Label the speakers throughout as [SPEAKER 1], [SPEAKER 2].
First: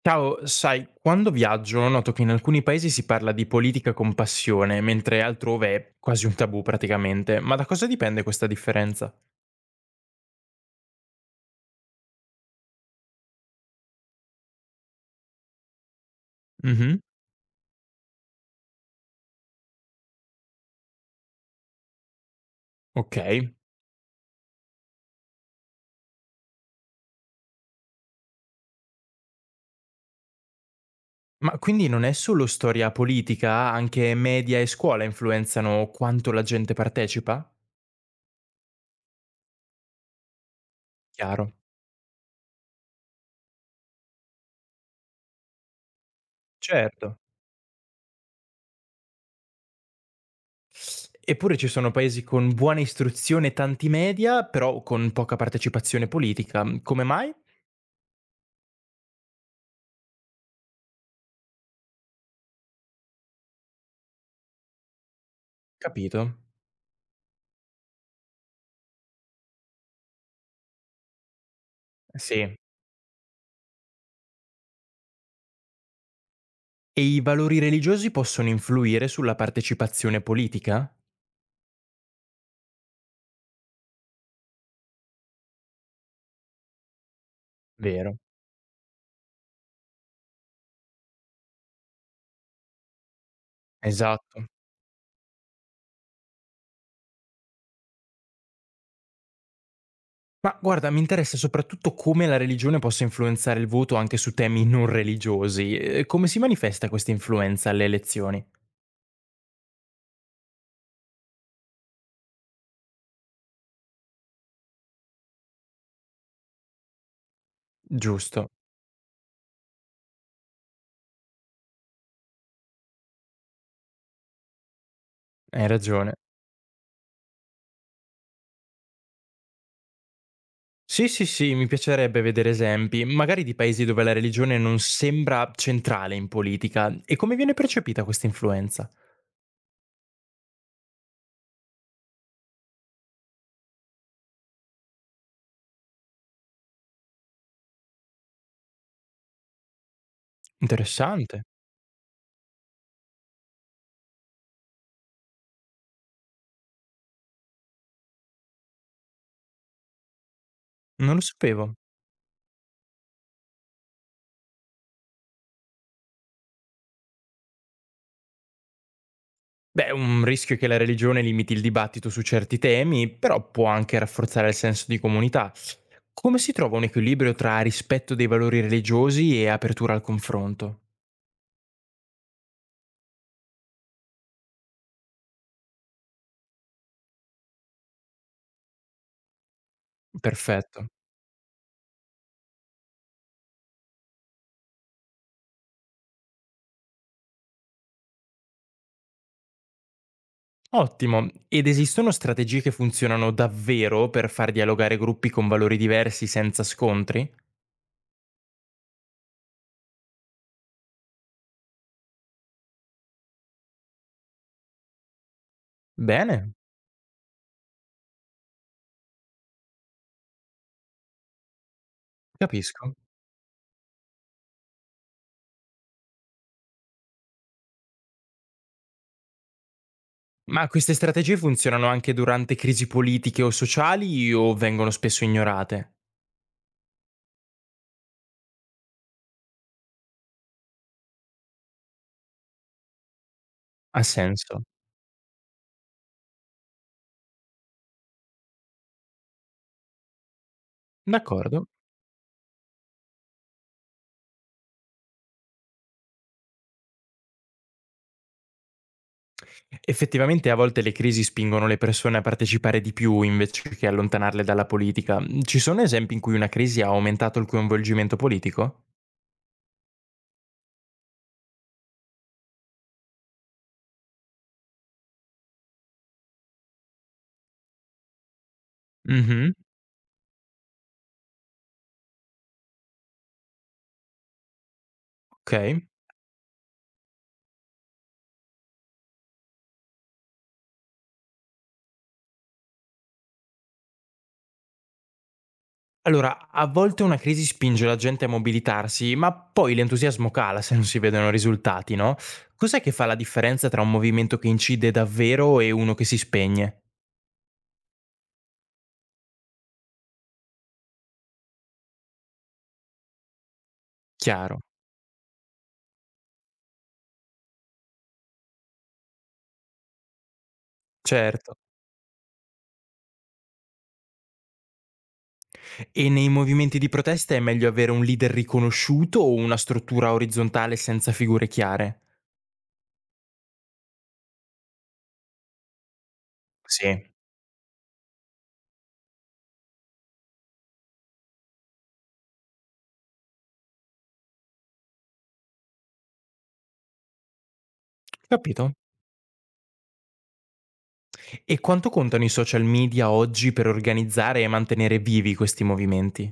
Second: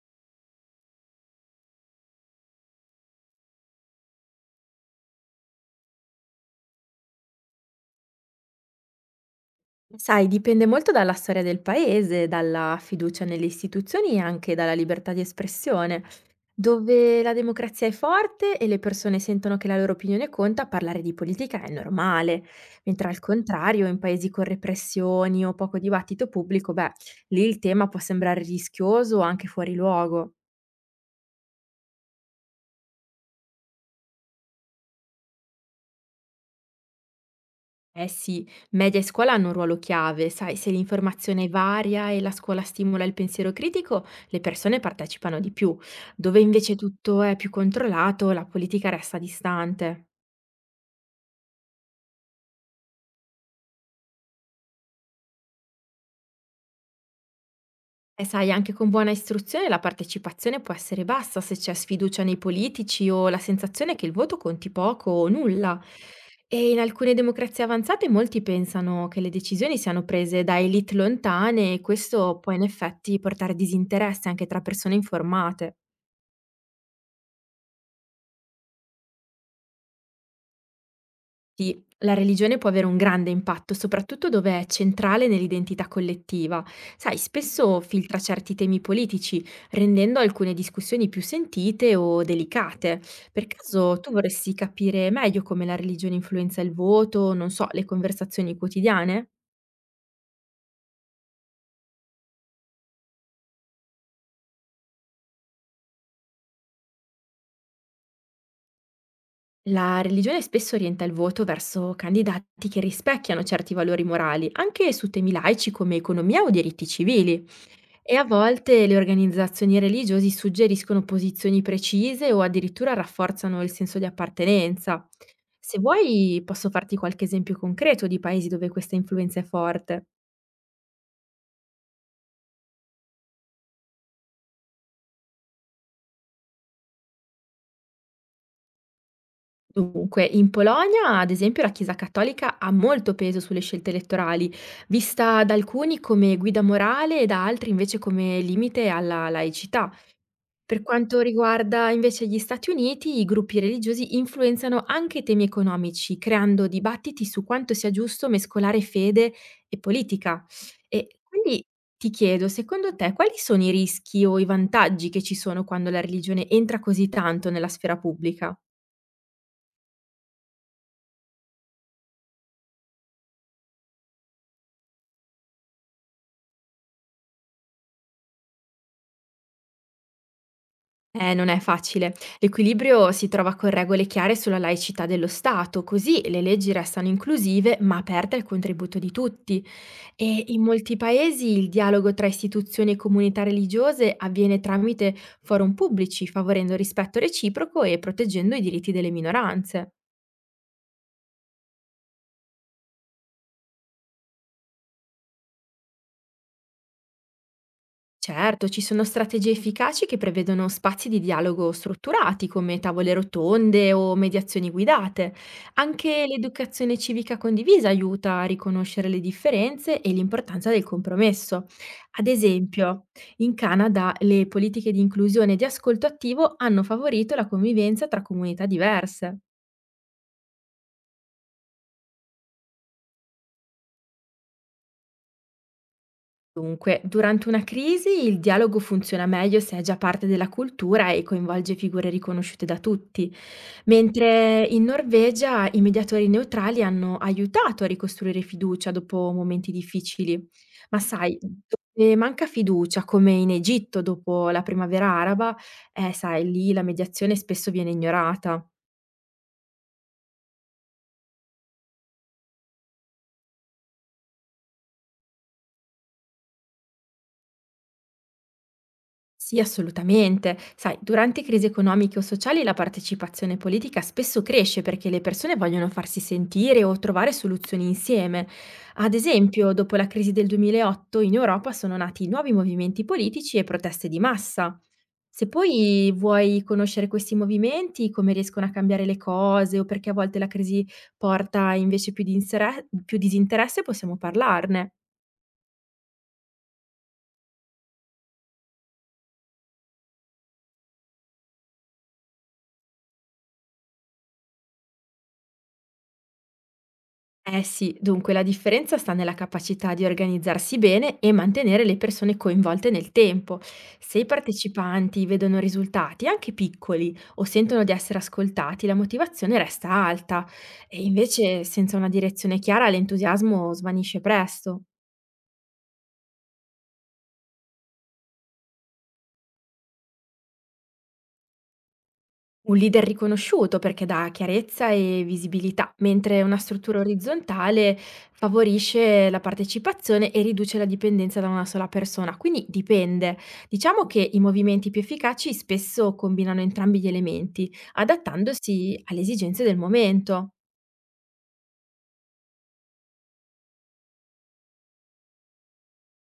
[SPEAKER 1] Ciao, sai, quando viaggio noto che in alcuni paesi si parla di politica con passione, mentre altrove è quasi un tabù praticamente. Ma da cosa dipende questa differenza?
[SPEAKER 2] Sai, dipende molto dalla storia del paese, dalla fiducia nelle istituzioni e anche dalla libertà di espressione.
[SPEAKER 1] Mhm.
[SPEAKER 2] Dove la democrazia è forte e le persone sentono che la loro opinione conta, parlare di politica è normale, mentre
[SPEAKER 1] Ok.
[SPEAKER 2] al contrario, in paesi con repressioni o poco dibattito pubblico, beh, lì il tema può sembrare rischioso o anche fuori luogo.
[SPEAKER 1] Ma quindi non è solo storia politica, anche media e scuola influenzano quanto la gente partecipa?
[SPEAKER 2] Eh sì, media e scuola hanno un ruolo chiave, sai, se l'informazione
[SPEAKER 1] Chiaro.
[SPEAKER 2] varia e la scuola stimola il pensiero critico, le persone partecipano di più. Dove invece
[SPEAKER 1] Certo.
[SPEAKER 2] tutto è più controllato, la politica resta distante.
[SPEAKER 1] Eppure ci sono paesi con buona istruzione e tanti media, però con poca partecipazione politica. Come mai?
[SPEAKER 2] E sai, anche con buona istruzione la partecipazione può essere bassa se c'è sfiducia nei politici o la sensazione che il voto conti poco o nulla.
[SPEAKER 1] Capito.
[SPEAKER 2] E in alcune democrazie avanzate molti pensano che le decisioni siano prese da elite lontane e questo può
[SPEAKER 1] Sì.
[SPEAKER 2] in effetti portare disinteresse anche tra persone informate.
[SPEAKER 1] E i valori religiosi possono influire sulla partecipazione politica?
[SPEAKER 2] Sì, la religione può avere un grande impatto, soprattutto dove è centrale nell'identità collettiva. Sai, spesso filtra
[SPEAKER 1] Vero.
[SPEAKER 2] certi temi politici, rendendo alcune discussioni più sentite o delicate. Per caso tu
[SPEAKER 1] Esatto.
[SPEAKER 2] vorresti capire meglio come la religione influenza il voto, non so, le conversazioni quotidiane?
[SPEAKER 1] Ma guarda, mi interessa soprattutto come la religione possa influenzare il voto anche su temi non religiosi. Come si manifesta questa influenza alle elezioni?
[SPEAKER 2] La religione spesso orienta il voto verso candidati che rispecchiano certi valori morali, anche su temi laici come economia o diritti civili. E a
[SPEAKER 1] Giusto,
[SPEAKER 2] volte le organizzazioni religiosi suggeriscono posizioni precise o addirittura rafforzano il senso di appartenenza.
[SPEAKER 1] hai
[SPEAKER 2] Se
[SPEAKER 1] ragione.
[SPEAKER 2] vuoi posso farti qualche esempio concreto di paesi dove questa influenza è forte.
[SPEAKER 1] Sì, sì, sì, mi piacerebbe vedere esempi, magari di paesi dove la religione non sembra centrale in politica. E come viene percepita questa influenza?
[SPEAKER 2] Dunque, in Polonia, ad esempio, la Chiesa cattolica ha molto peso sulle scelte elettorali, vista da alcuni come guida morale e da altri invece come limite alla laicità. Per quanto
[SPEAKER 1] Interessante,
[SPEAKER 2] riguarda invece gli Stati Uniti, i gruppi religiosi influenzano anche i temi economici, creando dibattiti su quanto sia giusto mescolare fede e politica. E
[SPEAKER 1] non lo
[SPEAKER 2] quindi
[SPEAKER 1] sapevo.
[SPEAKER 2] ti chiedo, secondo te, quali sono i rischi o i vantaggi che ci sono quando la religione entra così tanto nella sfera pubblica?
[SPEAKER 1] Beh, un rischio è che la religione limiti il dibattito su certi temi, però può anche rafforzare il senso di comunità. Come si trova un equilibrio tra rispetto dei valori religiosi e apertura al confronto?
[SPEAKER 2] Non è facile. L'equilibrio si trova con regole chiare sulla laicità dello Stato, così le leggi restano inclusive ma aperte al contributo di tutti. E in
[SPEAKER 1] Perfetto.
[SPEAKER 2] molti paesi il dialogo tra istituzioni e comunità religiose avviene tramite forum pubblici, favorendo il rispetto reciproco e proteggendo i diritti delle minoranze.
[SPEAKER 1] Ottimo. Ed esistono strategie che funzionano davvero per far dialogare gruppi con valori diversi senza scontri?
[SPEAKER 2] Certo, ci sono strategie efficaci che prevedono spazi di dialogo strutturati come tavole rotonde o mediazioni guidate. Anche
[SPEAKER 1] Bene,
[SPEAKER 2] l'educazione civica condivisa aiuta a riconoscere le differenze e l'importanza del compromesso. Ad
[SPEAKER 1] capisco.
[SPEAKER 2] esempio, in Canada le politiche di inclusione e di ascolto attivo hanno favorito la convivenza tra comunità diverse.
[SPEAKER 1] Ma queste strategie funzionano anche durante crisi politiche o sociali o vengono spesso ignorate?
[SPEAKER 2] Dunque, durante una crisi il dialogo funziona meglio se è già parte della cultura e coinvolge figure riconosciute da tutti,
[SPEAKER 1] Ha senso.
[SPEAKER 2] mentre in Norvegia i mediatori neutrali hanno aiutato a ricostruire fiducia dopo momenti difficili. Ma sai,
[SPEAKER 1] D'accordo.
[SPEAKER 2] dove manca fiducia, come in Egitto dopo la primavera araba, sai, lì la mediazione spesso viene ignorata.
[SPEAKER 1] Effettivamente a volte le crisi spingono le persone a partecipare di più invece che allontanarle dalla politica. Ci sono esempi in cui una crisi ha aumentato il coinvolgimento politico?
[SPEAKER 2] Sì, assolutamente. Sai, durante crisi economiche o sociali la partecipazione politica spesso cresce perché le persone vogliono farsi sentire o trovare soluzioni insieme. Ad
[SPEAKER 1] Mhm.
[SPEAKER 2] esempio, dopo la crisi del 2008 in Europa sono nati nuovi movimenti politici e proteste di massa. Se
[SPEAKER 1] Ok.
[SPEAKER 2] poi vuoi conoscere questi movimenti, come riescono a cambiare le cose o perché a volte la crisi porta invece più disinteresse, possiamo parlarne.
[SPEAKER 1] Allora, a volte una crisi spinge la gente a mobilitarsi, ma poi l'entusiasmo cala se non si vedono risultati, no? Cos'è che fa la differenza tra un movimento che incide davvero e uno che si spegne?
[SPEAKER 2] Eh sì, dunque la differenza sta nella capacità di organizzarsi bene e mantenere le persone coinvolte nel tempo. Se i
[SPEAKER 1] Chiaro,
[SPEAKER 2] partecipanti vedono risultati, anche piccoli, o sentono di essere ascoltati, la motivazione resta alta e
[SPEAKER 1] certo.
[SPEAKER 2] invece senza una direzione chiara l'entusiasmo svanisce presto.
[SPEAKER 1] E nei movimenti di protesta è meglio avere un leader riconosciuto o una struttura orizzontale senza figure chiare?
[SPEAKER 2] Un leader riconosciuto perché dà chiarezza e visibilità, mentre una struttura
[SPEAKER 1] Sì,
[SPEAKER 2] orizzontale favorisce la partecipazione e riduce la dipendenza da una sola persona, quindi dipende. Diciamo che i movimenti più efficaci spesso combinano entrambi gli elementi,
[SPEAKER 1] capito.
[SPEAKER 2] adattandosi alle esigenze del momento.
[SPEAKER 1] E quanto contano i social media oggi per organizzare e mantenere vivi questi movimenti?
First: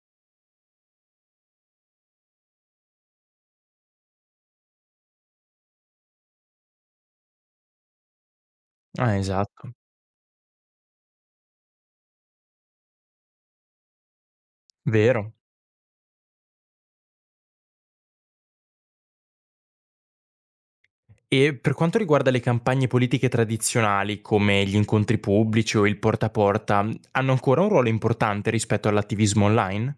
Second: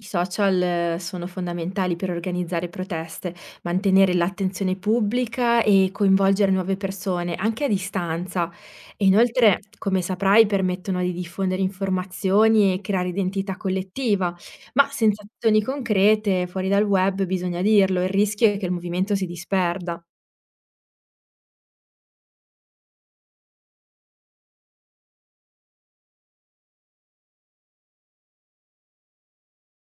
[SPEAKER 2] I social sono fondamentali per organizzare proteste, mantenere l'attenzione pubblica e coinvolgere nuove persone, anche a distanza. E
[SPEAKER 1] Ah,
[SPEAKER 2] inoltre,
[SPEAKER 1] esatto,
[SPEAKER 2] come saprai, permettono di diffondere informazioni e creare identità collettiva, ma senza
[SPEAKER 1] vero.
[SPEAKER 2] azioni concrete fuori dal web bisogna dirlo, il rischio è che il movimento si disperda.
[SPEAKER 1] E per quanto riguarda le campagne politiche tradizionali, come gli incontri pubblici o il porta a porta, hanno ancora un ruolo importante rispetto all'attivismo online?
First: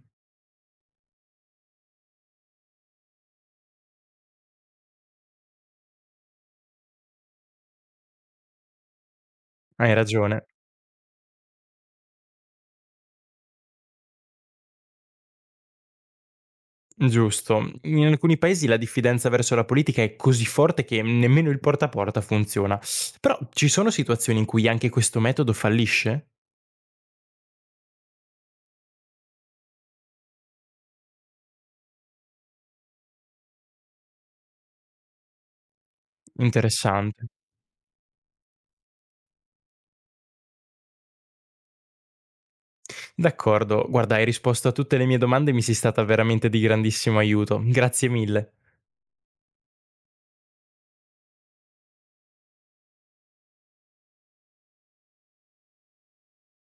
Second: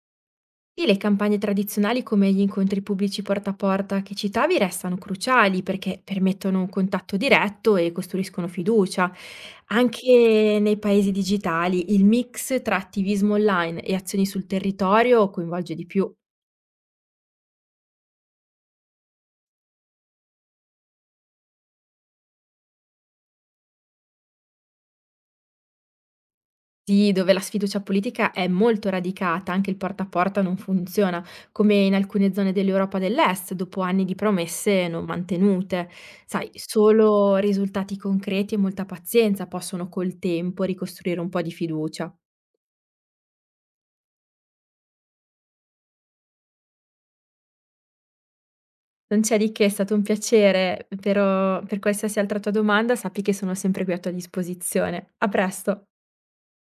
[SPEAKER 2] Sì, le campagne tradizionali come gli incontri pubblici porta a porta che citavi restano cruciali perché permettono un contatto diretto e costruiscono fiducia.
[SPEAKER 1] Hai ragione.
[SPEAKER 2] Anche nei paesi digitali il mix tra attivismo online e azioni sul territorio coinvolge di più.
[SPEAKER 1] Giusto. In alcuni paesi la diffidenza verso la politica è così forte che nemmeno il porta a porta funziona. Però ci sono situazioni in cui anche questo metodo fallisce?
[SPEAKER 2] Sì, dove la sfiducia politica è molto radicata, anche il porta a porta non funziona, come in alcune zone dell'Europa dell'Est, dopo anni di promesse non mantenute. Sai,
[SPEAKER 1] Interessante.
[SPEAKER 2] solo risultati concreti e molta pazienza possono col tempo ricostruire un po' di fiducia.
[SPEAKER 1] D'accordo, guarda, hai risposto a tutte le mie domande e mi sei stata veramente di grandissimo aiuto. Grazie mille.
[SPEAKER 2] Non c'è di che, è stato un piacere, però per qualsiasi altra tua domanda sappi che sono sempre qui a tua disposizione. A presto!